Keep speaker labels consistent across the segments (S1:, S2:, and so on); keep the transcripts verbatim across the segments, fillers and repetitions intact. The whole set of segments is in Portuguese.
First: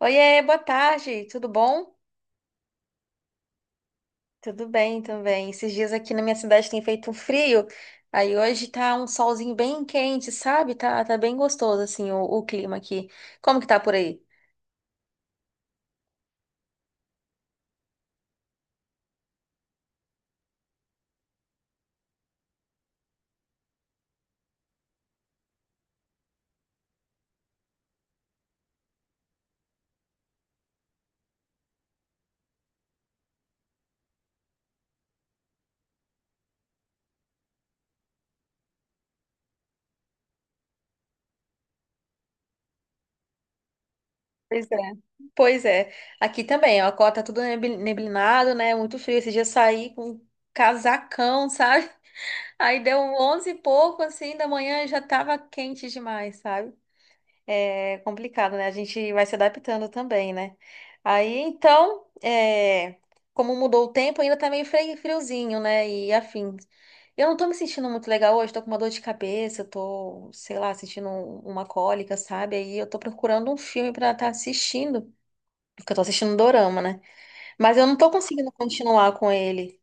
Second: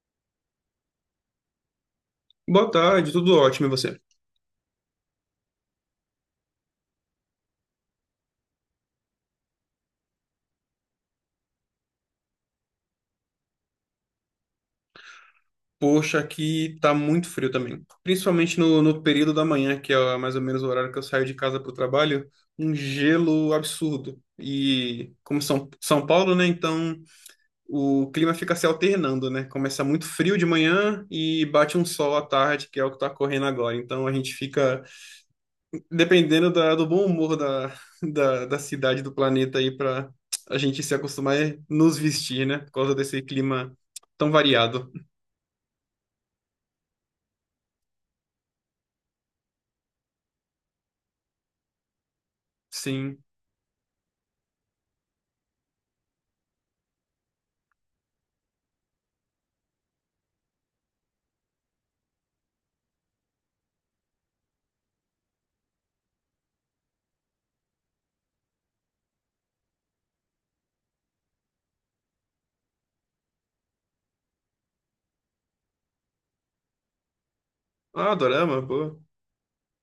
S1: Oiê, boa tarde, tudo bom?
S2: Boa tarde, tudo ótimo e você?
S1: Tudo bem também. Esses dias aqui na minha cidade tem feito um frio, aí hoje tá um solzinho bem quente, sabe? Tá, tá bem gostoso, assim, o, o clima aqui. Como que tá por aí?
S2: Poxa, aqui tá muito frio também. Principalmente no, no período da manhã, que é mais ou menos o horário que eu saio de casa pro trabalho, um gelo absurdo. E como São, São Paulo, né? Então o clima fica se alternando, né? Começa muito frio de manhã e bate um sol à tarde, que é o que tá correndo agora. Então a gente fica dependendo da- do bom humor da, da, da cidade, do planeta aí, pra a gente se acostumar a nos vestir, né? Por causa desse clima tão
S1: Pois é.
S2: variado.
S1: Pois é. Aqui também, ó, tá tudo nebi- neblinado, né? Muito frio. Esse dia eu saí com um casacão, sabe? Aí deu um
S2: Sim.
S1: onze e pouco, assim, da manhã e já tava quente demais, sabe? É complicado, né? A gente vai se adaptando também, né? Aí, então, é, como mudou o tempo, ainda tá meio fre- friozinho, né? E afim, eu não tô me sentindo muito legal hoje, tô com uma dor de cabeça, tô, sei lá, sentindo um- uma cólica, sabe? Aí eu tô procurando um filme pra estar assistindo, porque eu tô assistindo um dorama, né? Mas eu não tô
S2: Ah,
S1: conseguindo
S2: dorama, pô.
S1: continuar com ele.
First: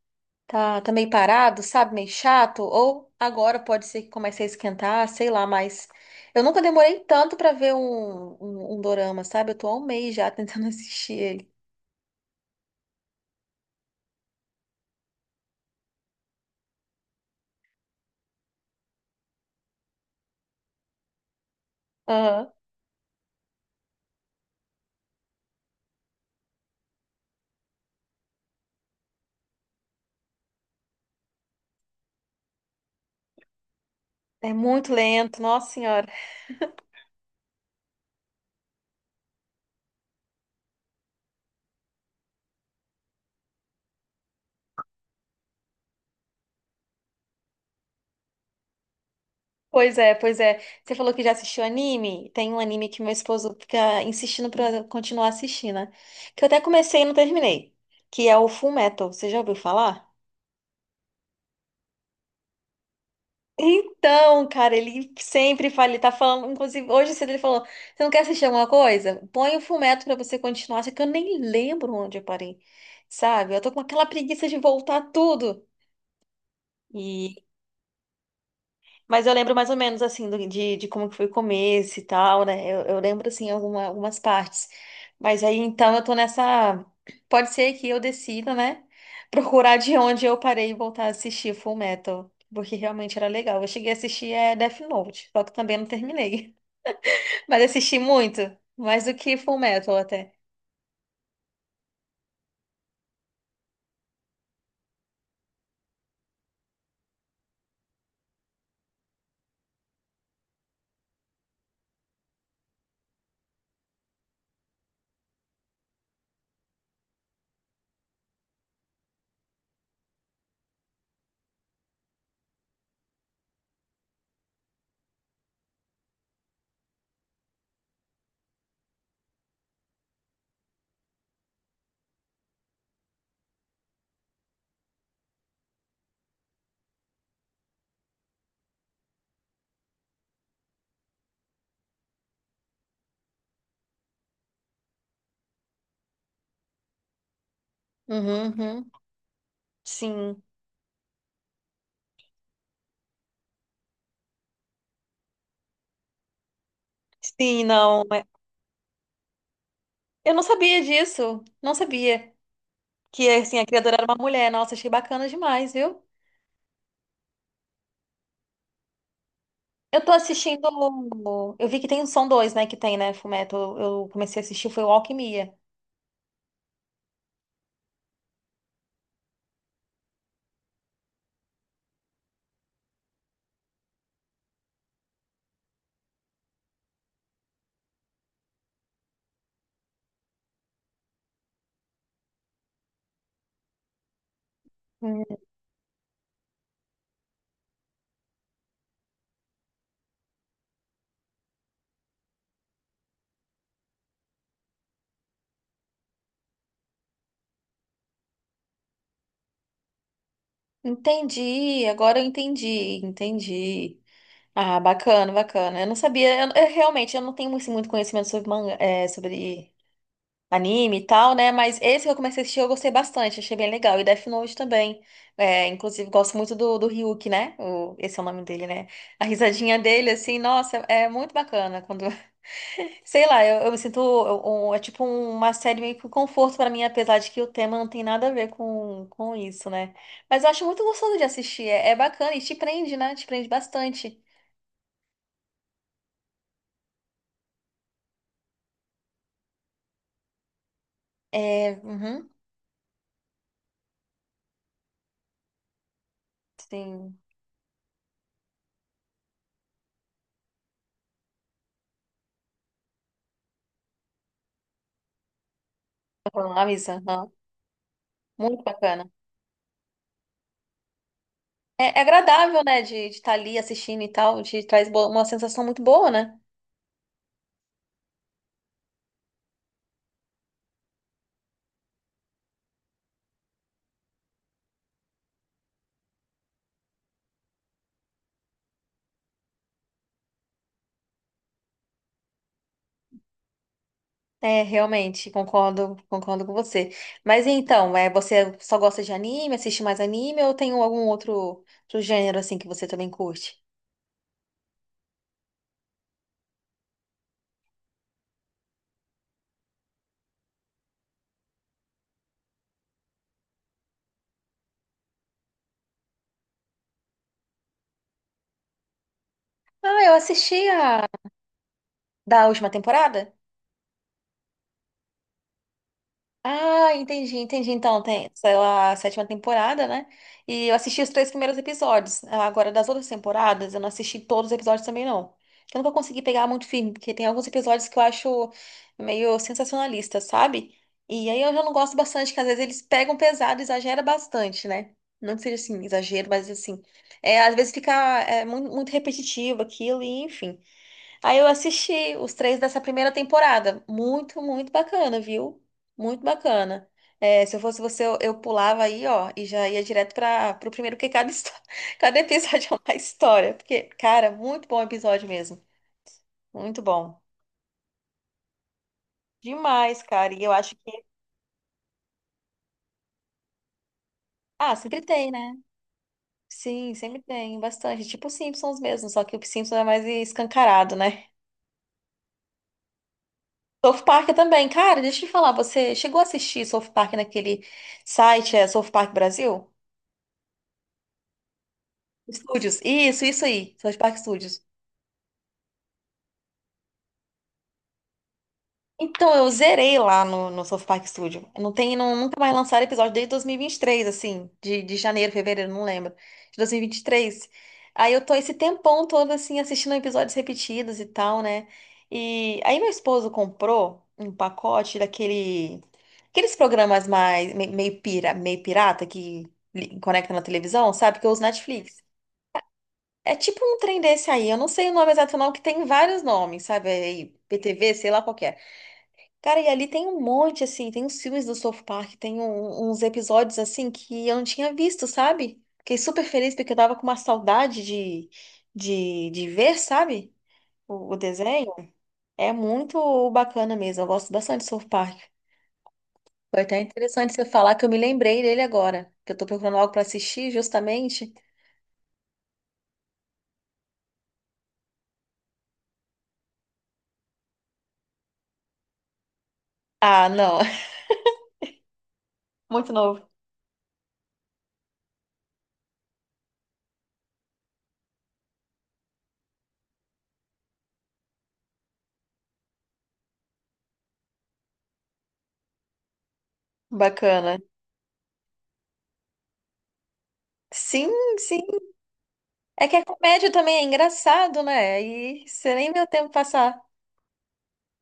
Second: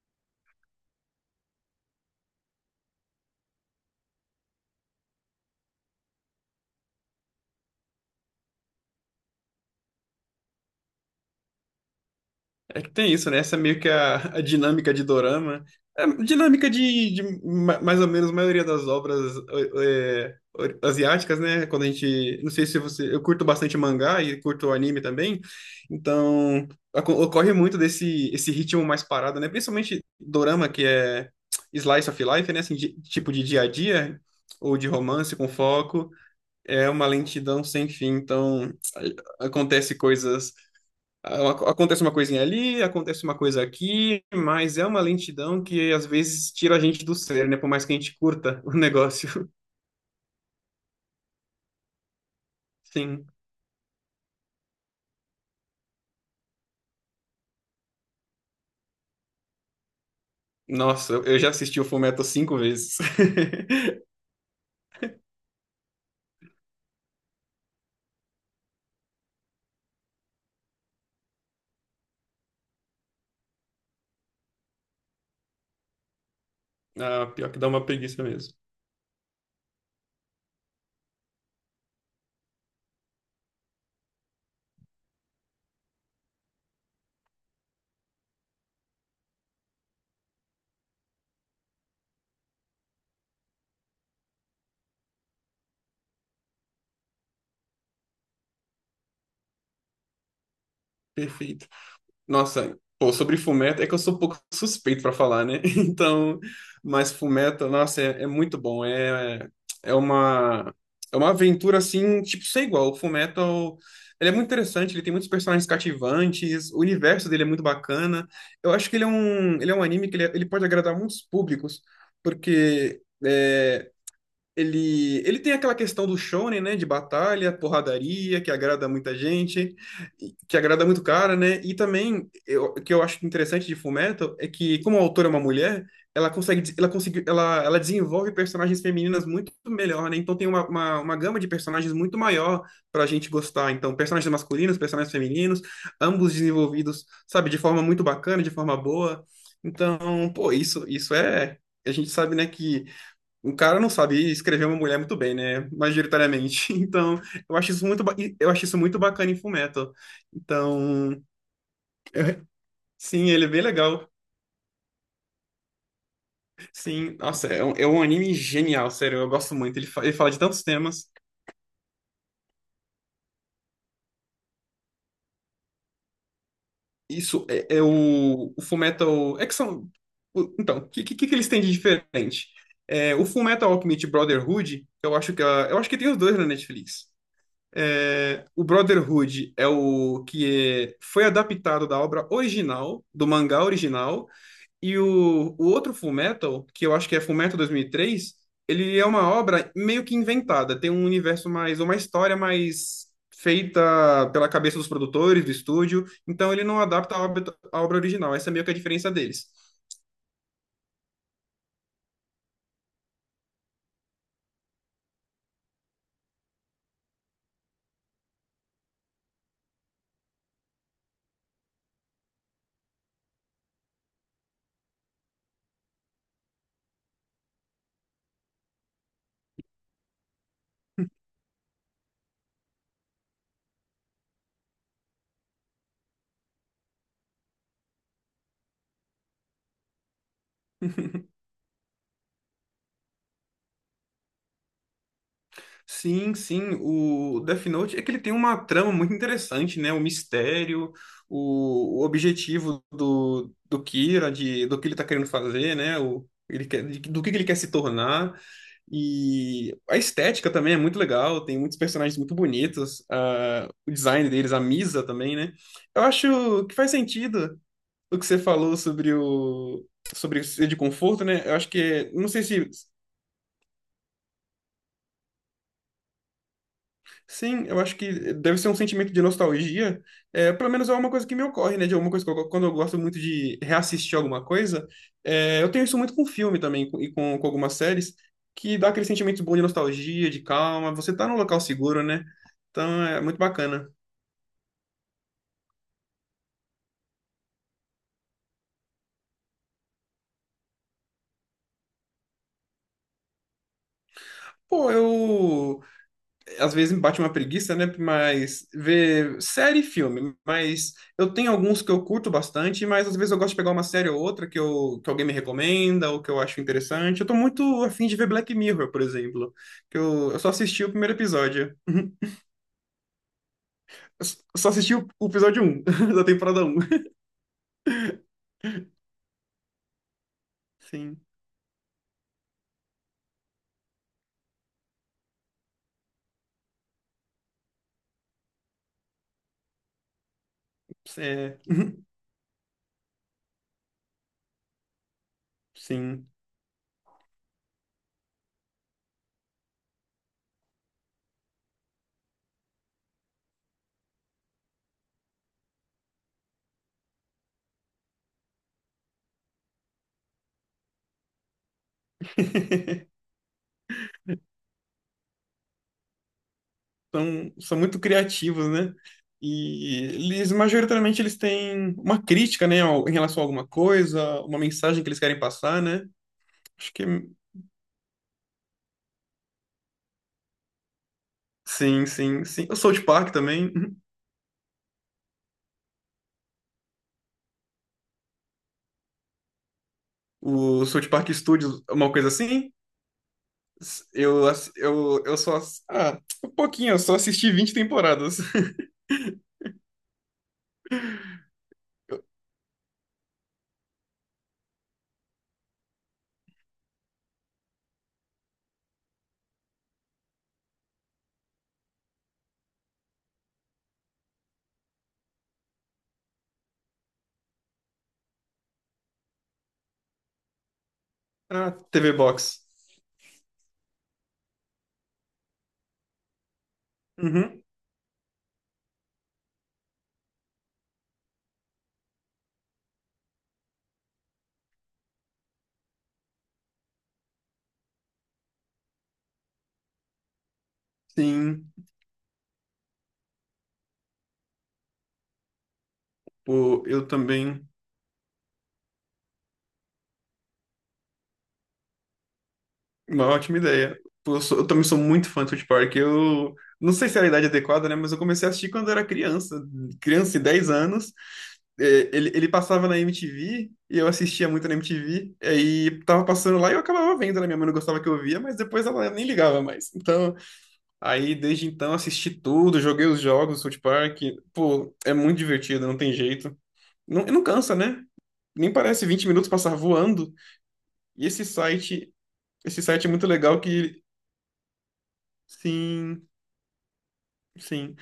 S1: Tá, tá meio parado, sabe? Meio chato. Ou agora pode ser que comece a esquentar, sei lá, mas eu nunca demorei tanto pra ver um, um, um dorama, sabe? Eu tô há um mês já tentando assistir ele.
S2: É que tem isso, né? Essa é meio que a, a dinâmica de dorama. É, dinâmica de, de ma- mais ou menos a maioria das obras é, é, asiáticas, né? Quando a gente. Não
S1: Aham.
S2: sei se você. Eu curto bastante mangá e curto anime também. Então, aco- ocorre muito desse esse ritmo mais parado, né? Principalmente dorama, que é slice of life, né? Assim, de- tipo de dia a dia,
S1: É
S2: ou de
S1: muito
S2: romance
S1: lento,
S2: com
S1: nossa senhora.
S2: foco. É uma lentidão sem fim. Então acontece coisas a- acontece uma coisinha ali, acontece uma coisa aqui, mas é uma lentidão que às vezes tira a gente do sério, né? Por mais que a gente curta o negócio.
S1: Pois é, pois é. Você falou que já assistiu anime? Tem um anime que meu
S2: Sim.
S1: esposo fica insistindo pra eu continuar assistindo, né? Que eu até comecei e não terminei. Que é o Full Metal. Você já ouviu falar?
S2: Nossa, eu eu já assisti o Fullmetal cinco vezes.
S1: Então, cara, ele sempre fala, ele tá falando, inclusive hoje cedo ele falou, você não quer assistir alguma coisa? Põe o Fullmetal pra você continuar, só que eu nem lembro onde eu parei, sabe? Eu tô com aquela preguiça de voltar tudo.
S2: Ah, pior que dá uma preguiça mesmo.
S1: Mas eu lembro mais ou menos assim do- de, de como que foi o começo e tal, né? Eu, eu lembro assim alguma- algumas partes. Mas aí então eu tô nessa. Pode ser que eu decida, né? Procurar de onde eu parei e voltar a assistir Full Metal. Porque realmente era legal. Eu cheguei a assistir é, Death Note, só que também não terminei. Mas assisti muito, mais do que Full Metal até.
S2: Perfeito. Nossa, pô, sobre Fullmetal, é que eu sou um pouco suspeito pra falar, né? Então, mas Fullmetal, nossa, é, é muito bom. É, é uma, é uma aventura assim, tipo, sem igual. O Fullmetal, ele é muito interessante, ele tem muitos personagens cativantes, o universo dele é muito bacana. Eu acho que ele é um, ele é um anime que ele, é, ele pode agradar muitos públicos, porque, é, ele, ele tem aquela questão do shonen, né, de batalha, porradaria, que agrada muita gente, e- que agrada muito cara, né? E também, eu- o que eu acho interessante de Fullmetal é que, como a autora é uma mulher, ela consegue, des- ela conseguiu, ela, ela desenvolve personagens femininas muito melhor, né? Então tem uma, uma, uma gama de personagens muito maior pra gente gostar. Então, personagens masculinos, personagens femininos, ambos desenvolvidos, sabe, de forma muito bacana, de
S1: Uhum,
S2: forma
S1: uhum.
S2: boa. Então,
S1: Sim.
S2: pô, isso, isso é, a gente sabe, né, que o cara não sabe escrever uma mulher muito bem, né? Majoritariamente. Então, eu-
S1: Sim,
S2: acho isso
S1: não.
S2: muito, ba-
S1: é-
S2: eu acho isso muito bacana em Fullmetal.
S1: Eu não sabia
S2: Então,
S1: disso. Não sabia
S2: eu-
S1: que
S2: sim, ele é
S1: assim,
S2: bem
S1: a criadora era
S2: legal.
S1: uma mulher. Nossa, achei bacana demais, viu?
S2: Sim, nossa, é um, é um anime genial, sério, eu gosto muito. Ele,
S1: Eu
S2: fa-
S1: tô
S2: ele fala de tantos
S1: assistindo.
S2: temas.
S1: Eu vi que tem são dois, né? Que tem, né? Fullmetal. Eu comecei a assistir, foi o Alquimia.
S2: Isso é, é o, o Fullmetal. É que são. o- Então, o que, que, que eles têm de diferente? É, o Fullmetal Alchemist Brotherhood, eu acho que, a- eu acho que tem os dois na Netflix. É, o Brotherhood é o que é- foi adaptado da obra original, do mangá original, e
S1: Hum,
S2: o, o outro Fullmetal, que eu acho que é Fullmetal dois mil e três, ele é uma obra meio que inventada, tem um universo mais, uma história mais feita pela cabeça dos produtores, do estúdio, então ele não adapta a obra, a obra original, essa é meio que a diferença deles.
S1: Entendi, agora eu entendi, entendi. Ah, bacana, bacana. Eu não sabia, eu, eu realmente eu não tenho assim, muito conhecimento sobre manga, é, sobre anime e tal, né? Mas esse que eu comecei a assistir eu gostei bastante, achei bem legal. E Death Note também. É, inclusive, gosto muito do, do Ryuk, né? O, esse é o nome dele, né? A risadinha dele, assim, nossa, é muito bacana. Quando, sei lá, eu, eu me sinto. eu- um- é tipo uma série meio que um conforto pra mim, apesar de que o tema não tem nada a ver com, com isso, né? Mas eu acho muito gostoso de assistir, é, é bacana e te prende, né? Te prende bastante.
S2: Sim, sim, o Death Note é que ele tem uma trama muito interessante, né? O mistério,
S1: É,
S2: o, o
S1: uhum,
S2: objetivo do, do Kira, de, do que ele tá querendo fazer, né? O, ele quer, de-
S1: sim.
S2: do que que ele quer se tornar. E a estética também é muito legal, tem muitos personagens muito bonitos, ah, o design deles, a Misa também, né? Eu
S1: Tá falando,
S2: acho que faz
S1: Avisa, aham.
S2: sentido o que você
S1: Muito
S2: falou
S1: bacana.
S2: sobre o sobre ser de conforto, né? Eu acho
S1: É, é
S2: que, não sei
S1: agradável,
S2: se.
S1: né, de estar ali assistindo e tal, te traz bo- uma sensação muito boa, né?
S2: Sim, eu acho que deve ser um sentimento de nostalgia. É, pelo menos é uma coisa que me ocorre, né? De alguma coisa que eu- quando eu gosto muito de reassistir alguma coisa, é, eu tenho isso muito com filme também com- e com, com algumas séries, que dá aquele sentimento bom de nostalgia, de calma. Você tá num local seguro, né? Então é muito bacana.
S1: É, realmente, concordo, concordo com você. Mas então, é, você só gosta de anime, assiste mais anime ou tem algum outro, outro gênero assim que você também curte?
S2: Pô, eu às vezes me bate uma preguiça, né? Mas ver série e filme. Mas eu tenho alguns que eu curto bastante, mas às vezes eu gosto de pegar uma série ou outra que, eu, que alguém me recomenda ou que eu acho interessante. Eu tô muito afim de ver Black Mirror, por exemplo, que
S1: Ah, eu
S2: eu, eu só
S1: assisti
S2: assisti o
S1: a
S2: primeiro episódio.
S1: da última temporada.
S2: Eu s- só assisti o o episódio um da temporada um.
S1: Ah, entendi, entendi. Então, tem, saiu a sétima temporada, né? E eu assisti os
S2: Sim,
S1: três primeiros episódios. Ah, agora, das outras temporadas, eu não assisti todos os episódios também, não. Eu nunca consegui pegar muito firme, porque tem alguns episódios que eu acho meio sensacionalista, sabe? E aí eu
S2: é,
S1: já não gosto bastante, que às vezes eles pegam pesado, exagera bastante, né? Não que seja assim,
S2: sim.
S1: exagero, mas assim. É, às vezes fica é, muito, muito repetitivo aquilo, e enfim. Aí eu assisti os três dessa primeira temporada. Muito, muito bacana, viu? Muito bacana. É, se eu fosse você, eu, eu pulava aí, ó, e já ia direto para o primeiro, porque cada, histó- cada episódio é uma história. Porque, cara, muito bom episódio mesmo. Muito bom.
S2: são, são muito criativos, né?
S1: Demais,
S2: E
S1: cara. E eu
S2: eles,
S1: acho que.
S2: majoritariamente, eles têm uma crítica, né, ao- em relação a alguma coisa, uma
S1: Ah, sempre
S2: mensagem que eles
S1: tem,
S2: querem
S1: né?
S2: passar, né? Acho
S1: Sim,
S2: que
S1: sempre tem, bastante. Tipo os Simpsons mesmo, só que o Simpsons é mais escancarado, né?
S2: sim, sim, sim. O South Park também, uhum.
S1: South Park também. Cara, deixa eu te falar, você chegou a assistir South Park naquele site, é South Park Brasil?
S2: O South Park Studios, uma coisa assim.
S1: Studios. Isso, isso aí. South Park
S2: Eu,
S1: Studios.
S2: ass- eu, eu só. Ass- Ah, um pouquinho, eu só assisti vinte temporadas.
S1: Então, eu zerei lá no, no South Park Studio. Não tem, não, nunca mais lançaram episódio desde dois mil e vinte e três, assim, de, de janeiro, fevereiro, não lembro. De dois mil e vinte e três. Aí eu tô esse tempão todo, assim, assistindo episódios repetidos e tal, né? E aí meu esposo comprou um pacote daquele, aqueles programas mais, me- meio pira, meio pirata que li- conecta na televisão, sabe? Que eu uso
S2: Ah,
S1: Netflix.
S2: T V Box.
S1: É tipo um trem desse aí, eu não sei o nome exato não, que tem vários nomes, sabe? É Aí,
S2: Uhum,
S1: P T V, sei lá qual que é. Cara, e ali tem um monte, assim, tem uns filmes do South Park, tem um- uns episódios, assim, que eu não tinha visto, sabe? Fiquei super feliz porque eu tava com uma saudade de, de, de ver, sabe? O, o desenho.
S2: sim.
S1: É muito bacana mesmo, eu gosto bastante do South Park. Foi até
S2: Pô, eu
S1: interessante você
S2: também.
S1: falar que eu me lembrei dele agora, que eu tô procurando algo pra assistir justamente.
S2: Uma ótima ideia. Pô, Eu, sou- eu também sou muito fã de South Park. Eu não sei se era a idade adequada, né? Mas eu comecei a assistir quando eu era criança.
S1: Ah,
S2: Criança de
S1: não,
S2: dez anos. É, Ele, ele passava
S1: muito
S2: na
S1: novo,
S2: M T V e eu assistia muito na M T V. Aí tava passando lá e eu acabava vendo, né? Minha mãe não gostava que eu via, mas depois ela nem ligava mais. Então, aí desde então assisti tudo, joguei os jogos do South Park. Pô, é muito divertido, não tem jeito. Não, e não
S1: bacana.
S2: cansa, né? Nem parece vinte minutos passar voando.
S1: Sim,
S2: E esse site, esse
S1: é que a
S2: site é muito
S1: comédia
S2: legal
S1: também é
S2: que...
S1: engraçado, né? E você nem vê o tempo
S2: Sim.
S1: passar.
S2: Sim.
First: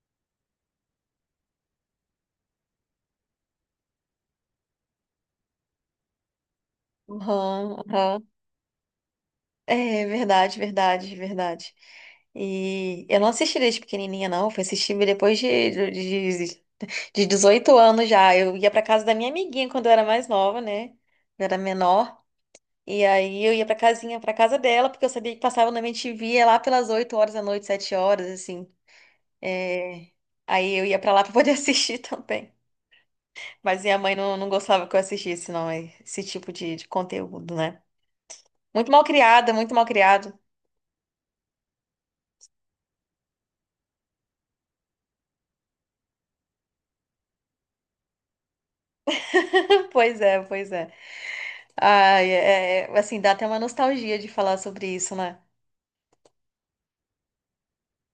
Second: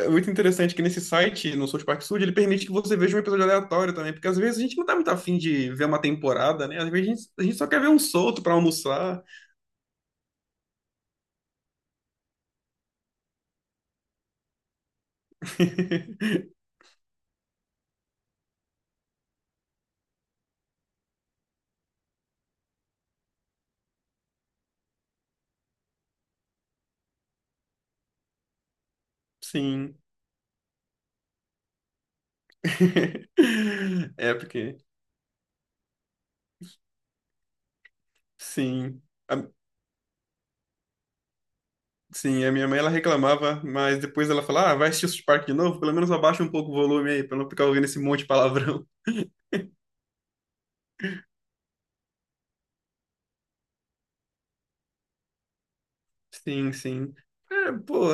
S2: É muito interessante que nesse site, no South Park Studio, ele permite que você veja um episódio aleatório também, porque às vezes a gente não tá muito afim de ver uma temporada, né? Às vezes a gente, a gente
S1: Aham,
S2: só quer ver um
S1: aham.
S2: solto pra almoçar.
S1: É verdade, verdade, verdade. E eu não assisti desde pequenininha, não. Fui assistir depois de, de, de dezoito anos já. Eu ia pra casa da minha amiguinha quando eu era mais nova, né? Eu era menor. E aí eu ia pra casinha, pra casa dela, porque eu sabia que passava na M T V é lá pelas oito horas da noite, sete horas, assim.
S2: Sim.
S1: É, Aí eu ia pra lá pra poder assistir também. Mas minha mãe
S2: É,
S1: não, não
S2: porque.
S1: gostava que eu assistisse, não, esse tipo de, de conteúdo, né? Muito
S2: Sim.
S1: mal
S2: A-
S1: criada, muito mal criado.
S2: sim, a minha mãe ela reclamava, mas depois ela falava, ah, vai assistir o South Park de novo? Pelo menos abaixa um pouco o volume aí, pra não ficar ouvindo esse monte de palavrão.
S1: Pois é, pois é. Ai, é, é, assim, dá até uma nostalgia de falar sobre isso, né?
S2: Sim, sim. É, pô,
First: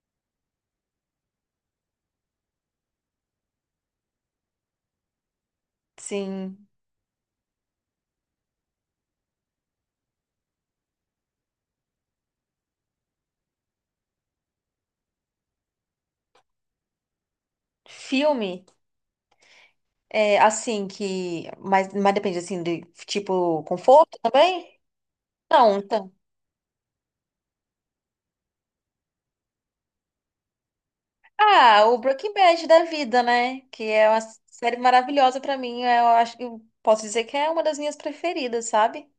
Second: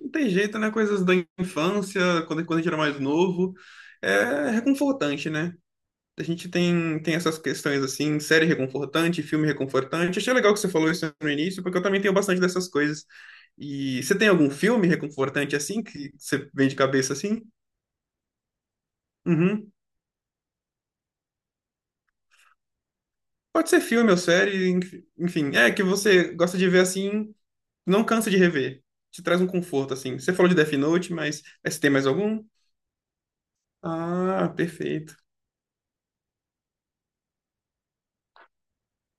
S2: não tem jeito, né? Coisas da infância, quando, quando a gente era mais novo, é reconfortante, né? A gente
S1: Sim.
S2: tem, tem essas questões assim, série reconfortante, filme reconfortante. Achei legal que você falou isso no início, porque eu também tenho bastante dessas coisas. E você tem algum filme reconfortante assim, que você vem de cabeça assim?
S1: Filme,
S2: Uhum.
S1: é, assim, que... Mas, mas depende, assim, de, tipo,
S2: Pode ser filme ou
S1: conforto
S2: série,
S1: também?
S2: enf- enfim, é
S1: Não,
S2: que
S1: então.
S2: você gosta de ver assim, não cansa de rever. Te traz um conforto, assim. Você falou de Death Note, mas mas você
S1: Ah,
S2: tem
S1: o
S2: mais
S1: Breaking
S2: algum?
S1: Bad da vida, né? Que é uma
S2: Ah,
S1: série
S2: perfeito.
S1: maravilhosa pra mim. é, Eu acho que... eu posso dizer que é uma das minhas preferidas, sabe?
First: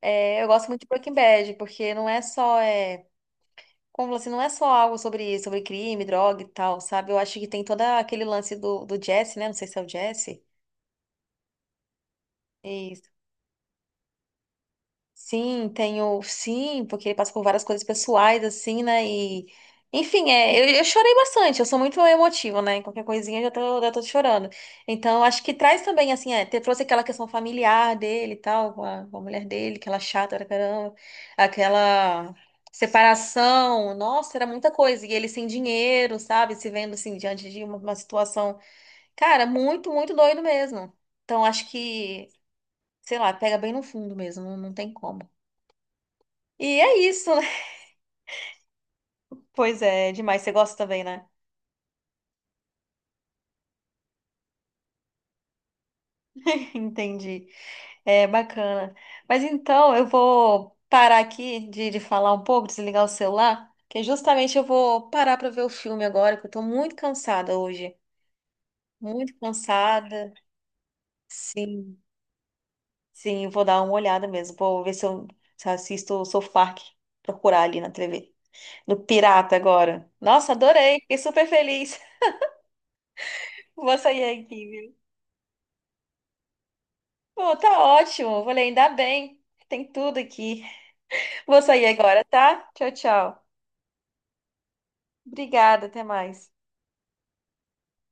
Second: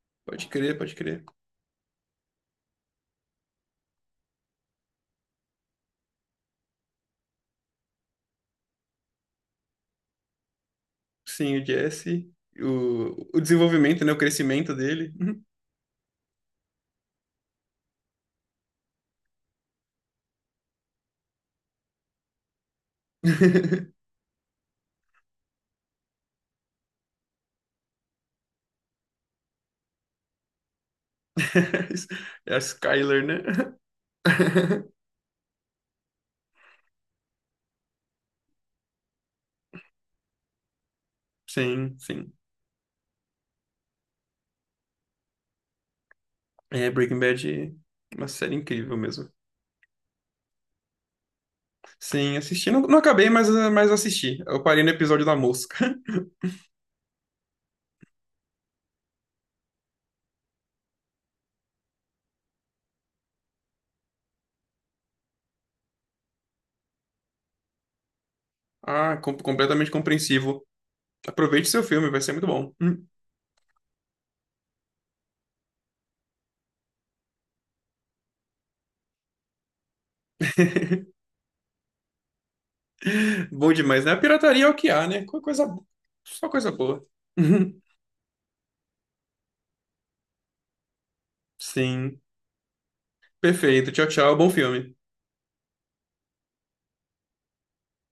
S1: É, eu
S2: Pode
S1: gosto
S2: crer,
S1: muito de
S2: pode
S1: Breaking
S2: crer.
S1: Bad, porque não é só... é, Como assim, não é só algo sobre, sobre crime, droga e tal, sabe? Eu acho que tem todo aquele lance do, do Jesse, né? Não sei se é o Jesse.
S2: Sim, o Jesse,
S1: Isso.
S2: o, o desenvolvimento, né? O crescimento dele. Uhum.
S1: Sim, tenho. Sim, porque ele passa por várias coisas pessoais, assim, né? E. Enfim, é, eu, eu chorei bastante, eu sou muito emotiva, né? Qualquer coisinha eu já tô, já tô chorando. Então, acho que traz também, assim, é, te- trouxe aquela questão familiar dele e tal, com a, com a mulher dele, aquela chata pra caramba, aquela
S2: É a Skyler, né?
S1: separação, nossa, era muita coisa. E ele sem dinheiro, sabe? Se vendo, assim, diante de uma uma situação, cara, muito, muito doido mesmo. Então, acho
S2: Sim,
S1: que,
S2: sim.
S1: sei lá, pega bem no fundo mesmo, não não tem como. E
S2: É,
S1: é
S2: Breaking
S1: isso, né?
S2: Bad é uma série incrível mesmo.
S1: Pois é, é demais. Você gosta também, né?
S2: Sim, assisti. Não, não acabei, mas, eh, mas assisti. Eu parei no episódio da mosca.
S1: Entendi. É bacana. Mas então, eu vou parar aqui de, de falar um pouco, desligar o celular, que justamente eu vou parar para ver o filme agora, que eu tô muito cansada hoje.
S2: Ah,
S1: Muito
S2: com- completamente
S1: cansada.
S2: compreensivo. Aproveite seu
S1: Sim,
S2: filme, vai ser muito bom.
S1: sim, eu vou dar uma olhada mesmo. Vou ver se eu, se eu assisto o South Park, procurar ali na T V. No Pirata agora. Nossa, adorei. Fiquei super feliz.
S2: Bom
S1: Vou
S2: demais, né? A
S1: sair
S2: pirataria
S1: aqui,
S2: é o que
S1: viu?
S2: há, né? Co- Coisa, só coisa boa.
S1: Pô, tá ótimo. Falei, ainda bem. Tem tudo aqui. Vou sair
S2: Sim.
S1: agora, tá? Tchau, tchau.
S2: Perfeito. Tchau, tchau. Bom filme.
S1: Obrigada, até mais.